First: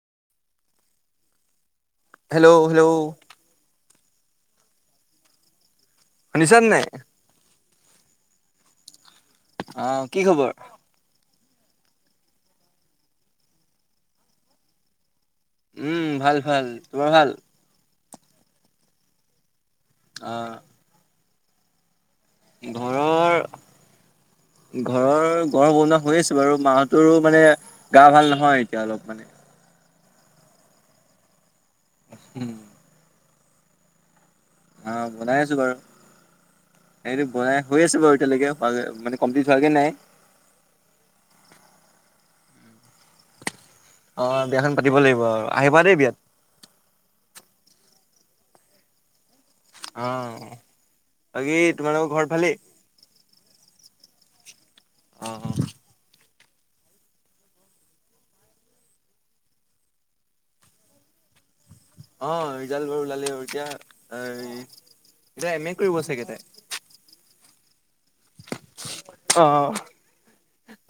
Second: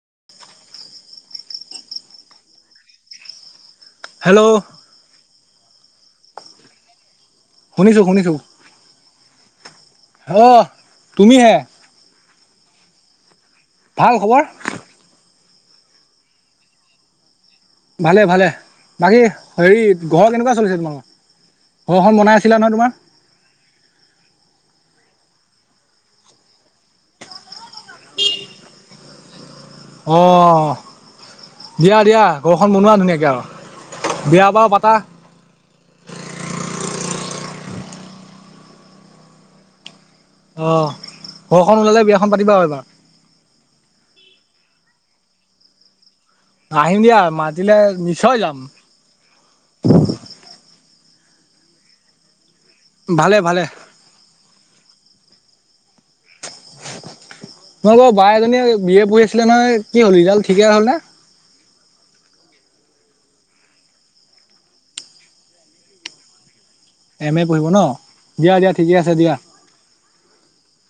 [inaudible] Hello, - hello, hello, শুনিছা নে নাই? শুনিছো- শুনিছো অ' কি খবৰ? অহ তুমি হে। ভাল খবৰ? উম, ভাল -ভাল তোমাৰ ভাল? ভালে -ভালে বাকী হেৰি ঘৰৰ অ' কেনেকুৱা চলিছে তোমালোকৰ? ঘৰখন বনাই আছিলা নহয় তোমাৰ? ঘৰৰ ঘৰৰ- ঘৰ বনোৱা হৈ আছে বাৰু মাহতৰো মানে গা ভাল নহয় এতিয়া অলপ মানে। অহ, দিয়া -দিয়া ঘৰখন বনোৱা ধুনীয়াকে আৰু। বিয়া বাৰু পাতা আহ বনাই আছো বাৰু সেইটো বনাই হৈ আছো বাৰু এতিয়ালৈকে হ মানে কমপ্লিট হোৱাগে নাই অ ঘৰখন ওলালে বিয়াখন পাতিবা আৰু এবাৰ। অ বিয়াখন পাতিব লাগিব আৰু আহিবা দেই বিয়াত আহিম দিয়া মাতিলে নিশ্চয় যাম অ বাকি তোমালোকৰ ঘৰ ভালে ভালে ভালে। অ অ তোমালোকৰ বা এজনীয়ে বি এ পঢ়ি আছিলে নহয় কি হ'ল ৰিজাল্ট ঠিকে হ'ল নে। অ ৰিজাল্ট বোৰ ওলালে এতিয়া এতিয়া এম এ কৰিব চাগে তাই। এম এ পঢ়িব ন দিয়া দিয়া ঠিকে আছে দিয়া। অ'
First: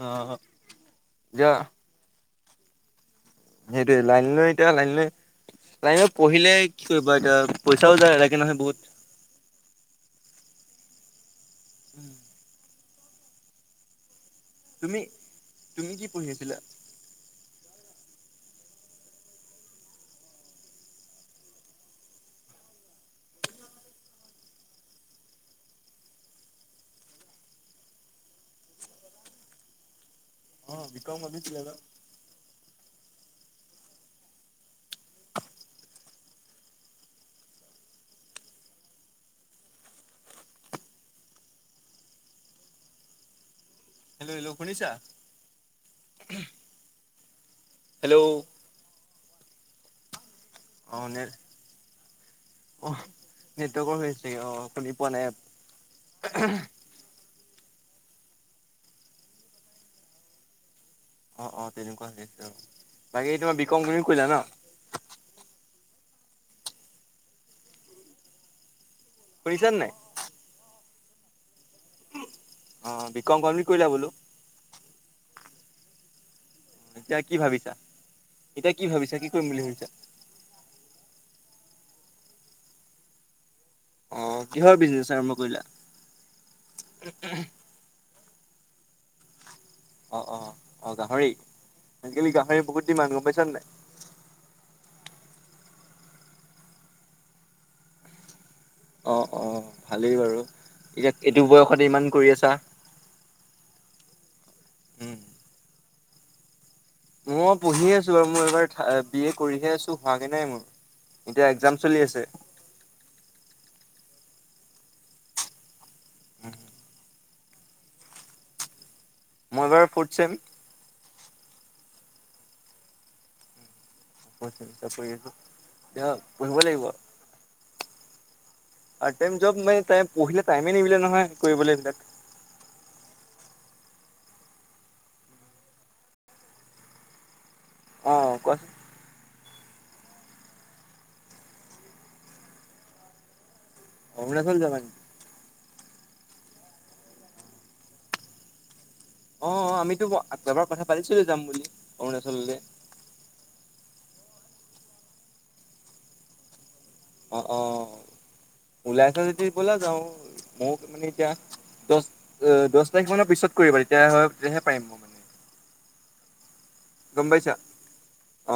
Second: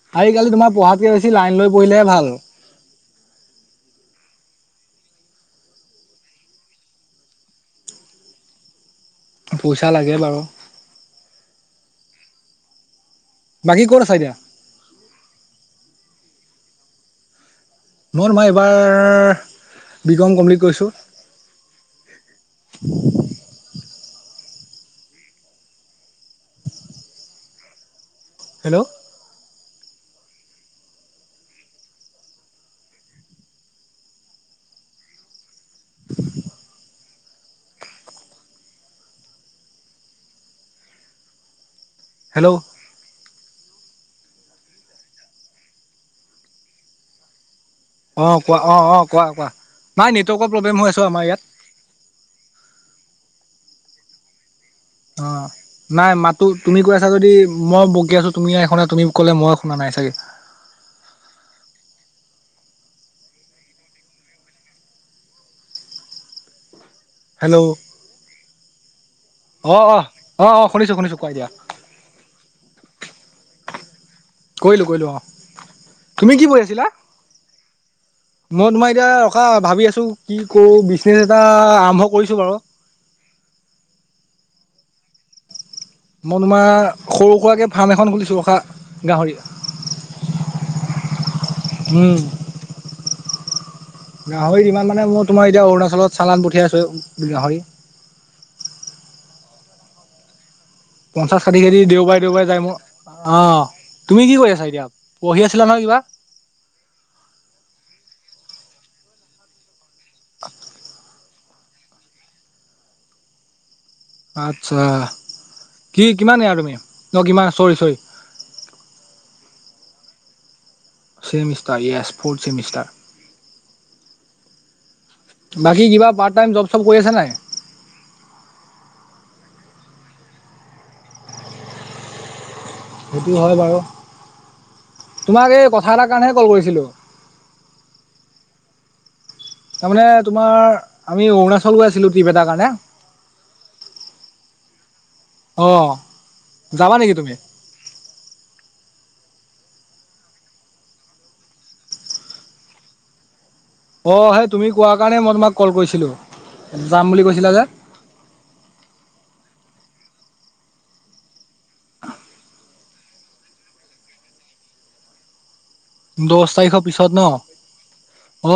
অ' আজিকালি তোমাৰ পঢ়াতকে বেছি লাইন লৈ পঢ়িলেহে ভাল সেইটোয়ে লাইন লৈ এতিয়া লাইন লৈ লাইনত পঢ়িলে কি কৰিবা এতিয়া পইচাও যায় লাগে নহয় বহুত পইচা লাগে বাৰু [inaudible] বাকী ক'ত আছা এতিয়া? তুমি তুমি কি পঢ়ি আছিলা? নহ মই এইবাৰ বি কম কমপ্লিট কৰিছোঁ [unintelligible] [inaudible] হেল্ল'। অ বিকাম বাভিছিলে ন হেল্ল' হেল্ল' হেল্ল শুনিছা হেল্ল' অ কোৱা অ অ কোৱা কোৱা নাই নে ৰ্টকৰ প্ৰব্লেম হৈ আছে অ' আমাৰ নেট ইয়াত। অ' নেটৱৰ্কৰ হৈ আ হৈছে অ শুনি পোৱা নাই অ নাই মাতো তুমি কৈ আছা যদি মই বকি আছো তুমি নাই শুনা তুমি ক'লে মই শুনা নাই চাগে অ অ তেনেকুৱা হৈছে বাকী তোমাৰ বিকম তুমি কমপ্লেট কৰিলা ন। হেল্ল' শুনিছানে অ নাই? অ অ অ শুনিছো শুনিছো কোৱা এতিয়া অ বিকম কমপ্লিত কৰিলা বোলো কৰিলোঁ কৰিলোঁ অঁ তুমি কি প়ঢ়ি আছিলা। এতিয়া কি ভাবিছা? মই কি তোমাৰ এতিয়া ভাবিছা কি ৰখা কৰিম বুলি ভাবিছা? ভাবি আছো কি কৰো বিজনেচ এটা আৰম্ভ কৰিছো বাৰু অ কিহৰ বিজনেচ আৰম্ভ কৰিলা? মই তোমাৰ সৰু সুৰাকে ফাৰ্ম এখন খুলিছোঁ ৰখা গাহৰি। অ অ অ গাহৰি আজি উম কালি গাহৰি বহুত দিমান গম পাইছা নাই গাহৰি ইমান মানে মই তোমাৰ এতিয়া অৰুণাচলত চালান পঠিয়াই আছোঁ গাহৰি অ অ ভালেই বাৰু এতিয়া পঞ্চাশ, এইটো ষাঠি কেজি বয়সতে ইমান দেওবাৰে কৰি দেওবাৰে আছা। যায় মোৰ অ তুমি কি কৰি আছা এতিয়া উম। পঢ়ি আছিলা নহয় কিবা। মই পঢ়ি আছো বাৰু মোৰ এইবাৰ বি এ কৰিহে আছো হোৱাগে নাই মোৰ এতিয়া এক্জাম চলি আছে। আচ্ছা কি কিমান য়াৰ তুমি ন কিমান চৰি চৰি মই এবাৰ ফৰ্থ চেম চছেমিষ্টাৰ য়েছ ফৰ্থ চেমিষ্টাৰ হয়ছাগে বাকী কিবা পাৰ্ট টাইম জব চব কৰি আছা নাই? পাৰ্ট টাইম জব মানে পঢ়িলে টাইমে নিমিলে নহয় কৰিবলে ইবিলাক। সেইটো হয় বাৰু। তোমাক এই কথা এটাৰ কাৰণেহে কল কৰিছিলোঁ। অঁ কোৱাচোন। তাৰমানে তোমাৰ আমি অৰুণাচল গৈ আছিলোঁ ট্ৰিপ এটাৰ কাৰণে। অৰুনাচল যাবা নেকি? অহ যাবা নেকি তুমি? অ অ আমিতো এবাৰ কথা পাতিছিলো যাম বুলি অৰুণাচললে। অঁ সেই তুমি কোৱা কাৰণে মই তোমাক কল কৰিছিলোঁ। যাম বুলি অ কৈছিলা অ যে ওলাইছ যদি ব'লা যাওঁ মোৰ মানে এতিয়া দছ অ দছ তাৰিখ মানৰ পিছত কৰিবা তেতিয়া হয় তেতিয়াহে পাৰিম মই। দহ তাৰিখৰ পিছত ন গম পাইছা?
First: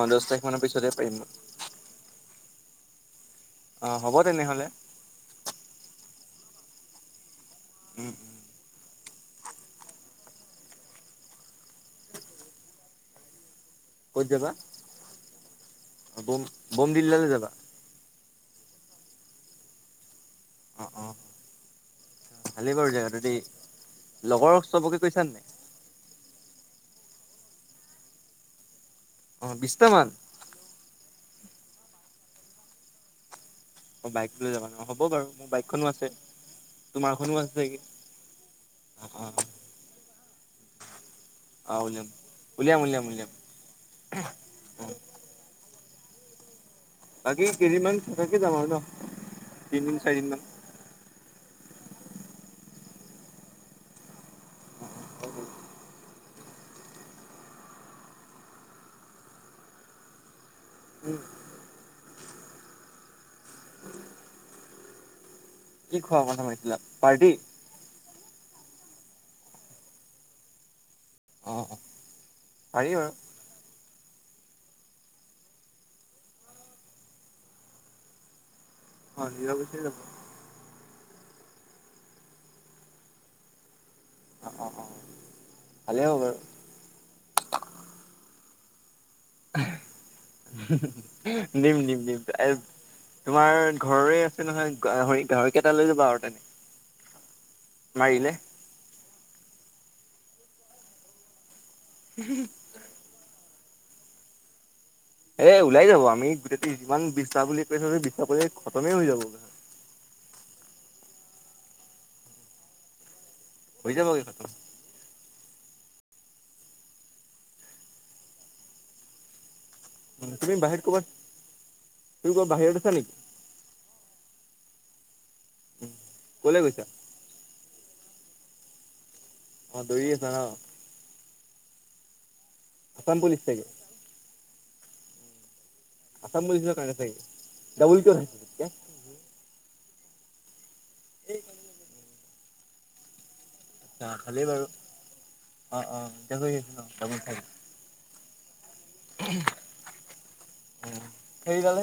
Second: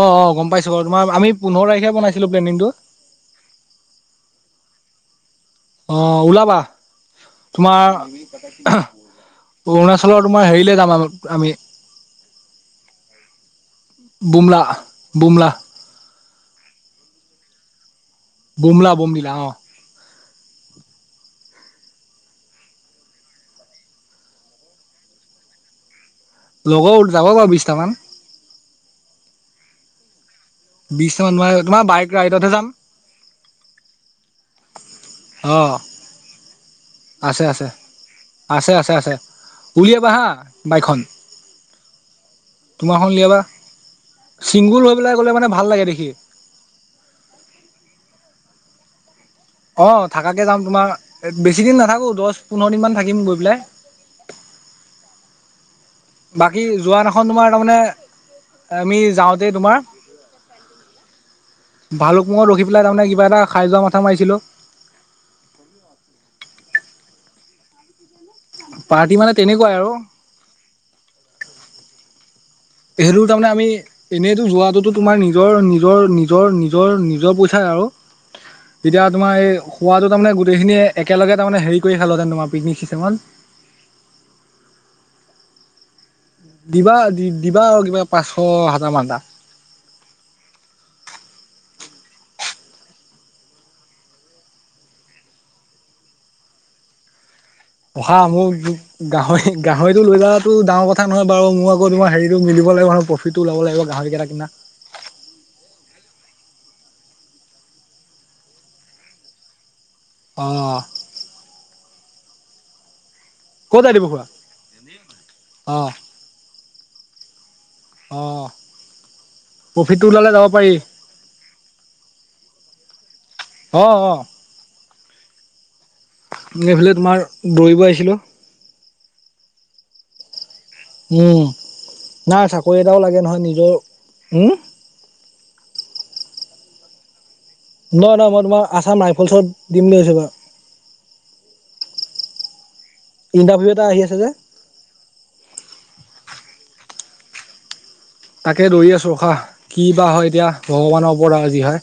অ দহ অ তাৰিখ গম মানৰ পাইছো বাৰু পিছতহে পাৰিম তোমাৰ মই। আমি পোন্ধৰ তাৰিখে বনাইছিলো প্লেনিংটো। অঁ হ'ব তেনেহ'লে। অ ওলাবা তোমাৰ অৰুণাচলৰ তোমাৰ হেৰিলে যাম আ আমি। ক'ত যাবা? বুমলা বুমলা। বম বম দিল্লাল যাবা। বোমলা বমলিলা অ। অ', অ', [unintelligible] ভালেই বাৰু জদি লগৰক চবকে কৈছান নে। হ যাব বাৰু বিশটামান। অ বিশছটামান। বিশট মান ম তোমাৰ বাইক ৰাইডতহে যাম। অ বাইক লৈ যাবা ন? হ'ব বাৰু মোৰ অ বাইকখনো আছে তোমাৰখনো আছে চাগে। আছে আছে অ', আছে অ', উলিয়াবা হা বাইকখন। অ উওলাম উওলিয়াম উওলিয়াম তোমাৰখন উলিয়াম। উলিয়াবা ছিংগুল হৈ অ', পেলাই গ'লে মানে ভাল লাগে দেখি। বাকি কেইদিনমান থাকাকে যাম আৰু ন। অ তিনদিন চাৰিদিনমান থাকাকে যাম তোমাৰ বেছি দিন নাথাকো। আকৌ দহ পোন্ধৰ দিনমান থাকিম গৈ পেলাই। বাকী যোৱান এখন তোমাৰ তাৰমানে আমি যাওঁতেই তোমাৰ। উম, ভালুক মঙত ৰখি পেলাই তাৰমানে কিবা এটা খাই যোৱা মাথা মাৰিছিলোঁ। কি খোৱা কথা মাৰিছিলা পাৰ্টি। পাৰ্টি মানে তেনেকুৱাই আৰু। অ', অ', পাৰি বাৰু সেইটো তাৰমানে আমি। এনেইতো যোৱাটো তোমাৰ নিজৰ নিজৰ নিজৰ নিজৰ নিজৰ পইচাই আৰু। তেতিয়া অ', তোমাৰ নিৰৱ এই গুচিয়ে যাব খোৱাদটো তাৰমানে গোটেইখিনিয়ে একেলগে তাৰ মানে হেৰি কৰি খালোহেতেন তোমাৰ পিকনিক চিচনত। অ অ অ ভালেই হ'ব বাৰু। দিবা দি দিবা আৰু কিবা পাঁচশ হাজাৰ মান তটা। নিম নিম নিম। তোমাৰ ঘৰৰে আছে নহয় গাহৰি গাহৰি কেইটা লৈ যাবা আৰু তেনে। [unintelligible] অহা মাৰিলে মোক গাহৰি গাহৰিতটো লৈ যোৱা ডাঙৰ কথা নহয় বাৰু মোৰ। তোমাৰ হেৰিটো মিলিব লাগিব প্ৰফিট টো ল'ব লাগিব গাহৰি কেইটা কিনা। এ ওলাই যাব আমি গোট যিমান বিশ্বাস বুলি কৈছো বিশ্বাস কৰি খতমে হৈ যাব। অহঁ। হৈ যাবাগে কাত। অহঁ। অহঁ। তুমি বাহিৰত ক'বাত তুমি ক'বাত বাহিৰত আছা নেকি। অ অ। ক'লে গৈছা? এইফালে তোমাৰ দৌৰিব আহিছিলো। অ দুৰি আছা ন। নাই চাকৰি এটাও আছাম লাগে পুলিচ নহয় চাগে নিজৰ। আ বুলিলিছ কাৰে চাগে। ডাবুল কিয় নহয় নহয় খাইছিলি মই তোমাৰ তেতিয়া? আসাম ৰাইফলছত দিম বুলিাবছোঁ বাাৰু। এই ক। ইণ্টাৰভিউ এটা আহি আা আছে যে ভালেই বাৰু অ অছ অ যাব চ। ত একে দৌৰি আছোঁ ৰখা কি বা হয় এতিয়া ভগৱানৰ পৰা আজি সেইডালে হয়।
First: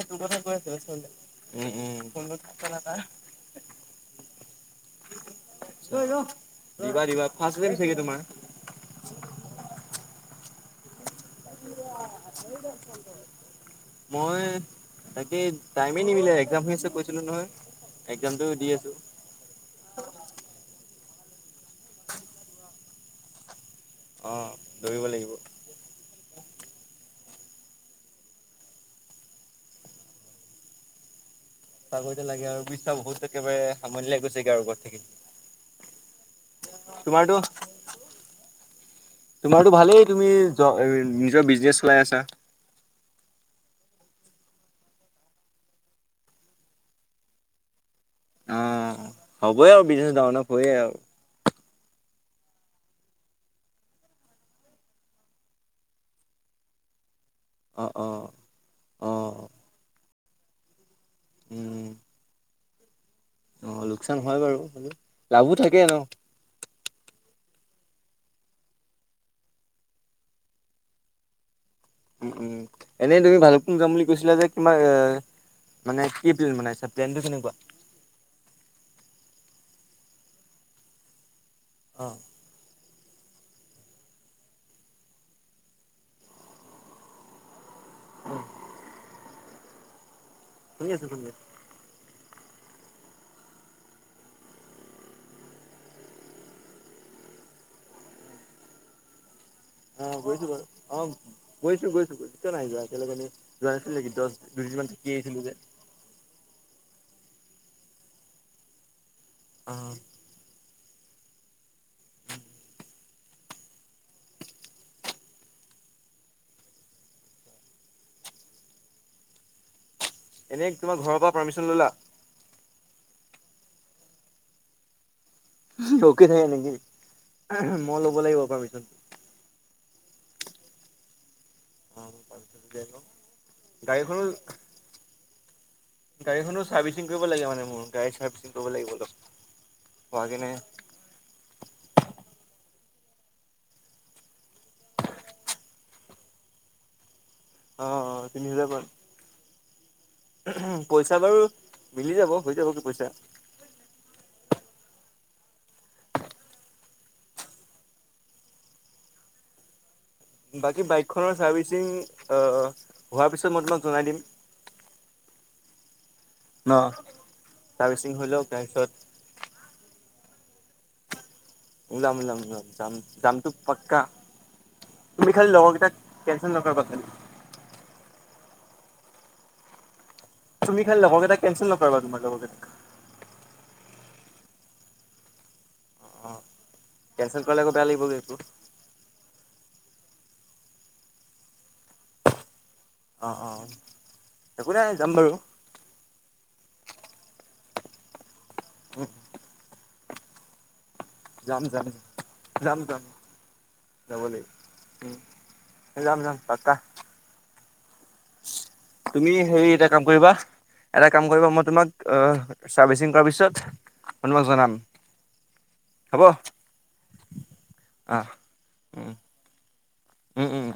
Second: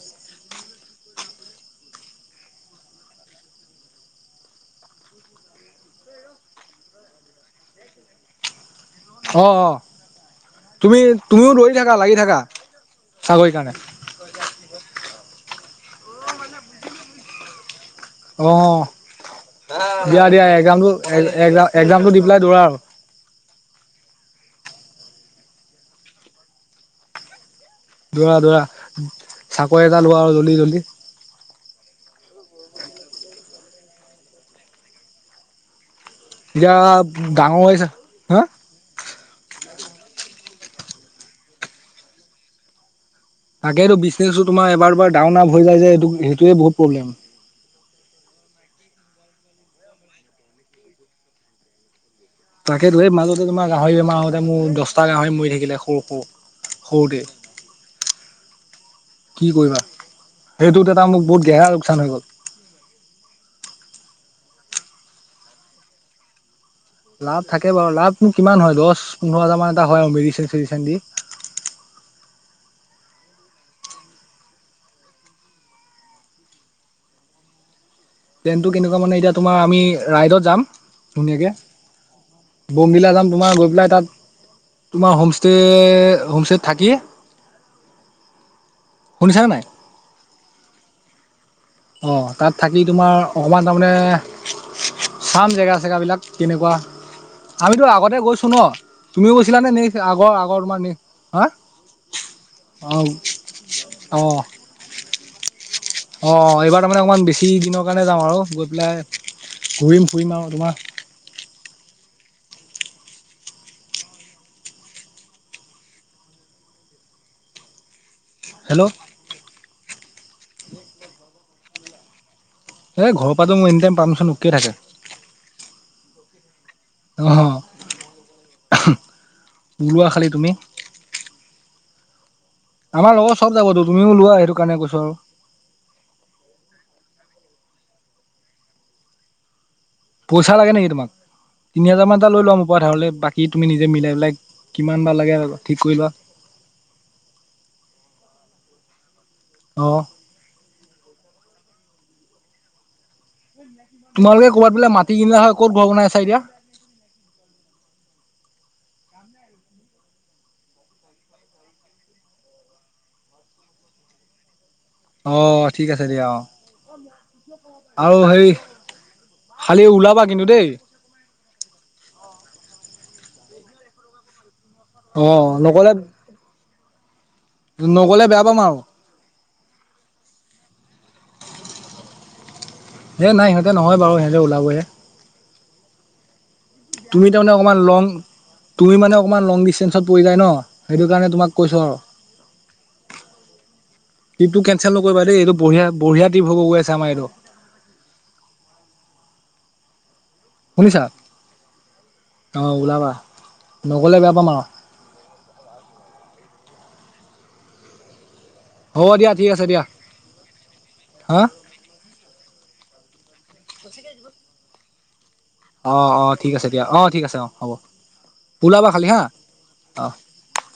ন না। অই ৰ দিবা দিবা ফাছ গেম চাগে তোমাৰ। অঁ অঁ তুমি। তুমিও দৌৰি থাকা লাগি থাকা চাকৰি কাৰণে। টাইমে নিমিলে একজাম হৈ আছে কৈছিলোঁ নহয়। এক্সামটো অ দি আছো দিয়া দিয়া একজামটো। একজাম একজামটো দি পেলাই দৌৰা আৰু। অ দৌৰিব লাগিব। দৌৰা দৌৰা চাকৰি এটা লোৱা আৰু জল্দি জল্দি। চাকৰিতে লাগে আৰু বিশটা বহুত একেবাৰে আমনি লাগি গৈছেগে আৰু ঘৰত থাকি থাকি। এতিয়া ডাঙৰ হৈছে হা। ত ভালেই তুমি নিজৰ বিজনেচ চলাই আছা। তাকেইতো বিজনেছো তোমাৰ এবাৰ দুবাৰ ডাউন আপ হৈ যায় যে সেইটোৱে বহুত প্ৰব্লেম। অ', হ'বই আৰু বিজনেচ ডাওন আপ হয়ে আৰু। তাকেতো সেই মাজতে তোমাৰ গাহৰি বেমাৰ হোতে মোৰ দহটা গাহৰি মৰি থাকিলে সৰু সৰু। সৰুতে অ', অ', অ', কি কৰিবা সেইটো ত। মোক বহুত গেহৰা উম, লোকচান হৈ গ'ল। অ লোকচান হয় বাৰু হ'লে লাভো থাকে ন। লাভ থাকে বাৰু লাভ নো কিমান হয় দহ পোন্ধৰ হাজাৰ মান এটা হয় মেডিচন চেডিচন দি। উম উম এনেই তুমি ভালকোন যাম বুলি কৈছিলা যে কিমা এ। মানে কি প্লেন বনাইছা প্লেনটো কেনেকুৱা। প্লেন কেনেকুৱা মানে এতিয়া তোমাৰ আমি ৰাইডত যাম অ', ধুনীয়াকে। বমগিলা যাম। তোমাৰ গৈ পেলাই তাত তোমাৰ হোমষ্টে হোমষ্টেত থাকি। উম। শুনিছানে নাই। শুনি আছোঁ শুনি আছোঁ। অ তাত থাকি তোমাৰ অকণমান তাৰমানে। চাম জেগা চেগা বিলাক কেনেকুৱা আমিতো আগতে গৈছোঁ ন তুমিও। গৈছিলানে নে অ আগৰ গৈছোঁ আগৰ তোমাৰ বাৰু নে অ হা গৈছোঁ গৈছোঁ কিয় নাই যোৱা অঁ একেলগ যোৱা নাছিলোঁ নেকি। দুই দিনমান থাকি আহিছিলোঁ যে। হয়। অঁ এইবাৰ তাৰমানে অকণমান বেছি দিনৰ কাৰণে যাম, আৰু গৈ পেলাই অ', ঘূৰিম ফুৰিম আৰু তোমাৰ। হেল্ল'। এনেই তোমাৰ ঘৰৰ পৰা পাৰ্মিশন ললা। এ ঘৰৰ পৰা মোৰ এনি টাইম পাৰ্মিশন উকে থাকে। উকে থাকে নেকি অ মই ল'ব লাগিব পাৰ্মিচন। ওলোৱা খালি তুমি। অ আমাৰ লগত চব যাবতো তুমিও গাড়ীখনো লোৱা সেইটো কাৰণে কৈছোঁ আৰু। গাড়ীখনো চাৰ্ভিচিং কৰিব লাগে মানে মোৰ গাড়ী চাৰ্ভিচিং কৰিব লাগিব অলপ। হোৱা কেনে পইচা লাগে নেকি তোমাক তিনি হাজাৰ মান এটা লৈ লোৱা মোৰ। কোৱা নহ'লে বাকী তুমি নিজে মিলাই পেলাই কিমান বা লাগে ঠিক কৰি লোৱা। অ অ তিনি হাজাৰ মান। অ। পইচা বাৰু মিলি যাব হৈ যাব কি পইচা। [unintelligible] তোমালোকে ক'বাত বোলে মাটি কিনিলা হয় ক'ত ঘৰ বনাইছা এতিয়া। [unintelligible] বাকী বাইকখনৰ চাৰ্ভিচিং হোৱাৰ পিছত মই তোমাক জনাই দিম। অ ঠিক আছে। দিয়া অ চাৰ্ভিচিং আৰু হৈ লওক সেই তাৰপিছত খালি ওলাবা। কিন্তু দেই। ওলাম ওলাম ওলাম যাম যামটো পাক্কা। [unintelligible] অ তুমি খালি লগৰকেইটা নগলে কেনচেল নকৰিবা [unintelligible] নগলে বেয়া পাম আৰু [unintelligible] তুমি খালি লগৰকেইটা কেনঞ্চেল নকৰিবা তোমাৰ লগৰকেইটাক [unintelligible] এ নাই সিহঁতে নহয় বাৰু সিহঁতে ওলাবহে [unintelligible] অ তুমি কেনচেল তাৰমানে কৰিলে আকৌ অকনমান বেয়া লং লাগিবগৈ এইটো তুমি মানে অকনমান লং দিছটেনচ [unintelligible] [unintelligible] পৰি যায় ন সেইটো কাৰণে তোমাক কৈছোঁ আৰু অ-অ [unintelligible] ট্ৰিপটো কেনচেল নকৰিবা দেই এইটো বঢিয়া-বঢ়িয়া ট্ৰিপ হব গৈ আছে আমাৰ এইটো [unintelligible] [unintelligible] উম [unintelligible] শুনিছা যাম যাম অঁ যাম যাম ওলাবা নগ'লে বেয়া পাম আৰু [unintelligible] যাম-যাম পাকা [unintelligible] [inaudible] তুমি ঠিক আছে হেৰি দিয়া এটা কাম কৰিবা [unintelligible] এটা কাম হা কৰিবা মই তোমাক চাৰ্ভিচিং কৰাৰ পিছত মই তোমাক জনাম। [unintelligible] হ'ব অ-অ ঠিক আছে দিয়া অ ঠিক আছে অ হ'ব অ [unintelligible] ওলাবা খালী উম হা [unintelligible] অঁ উম উম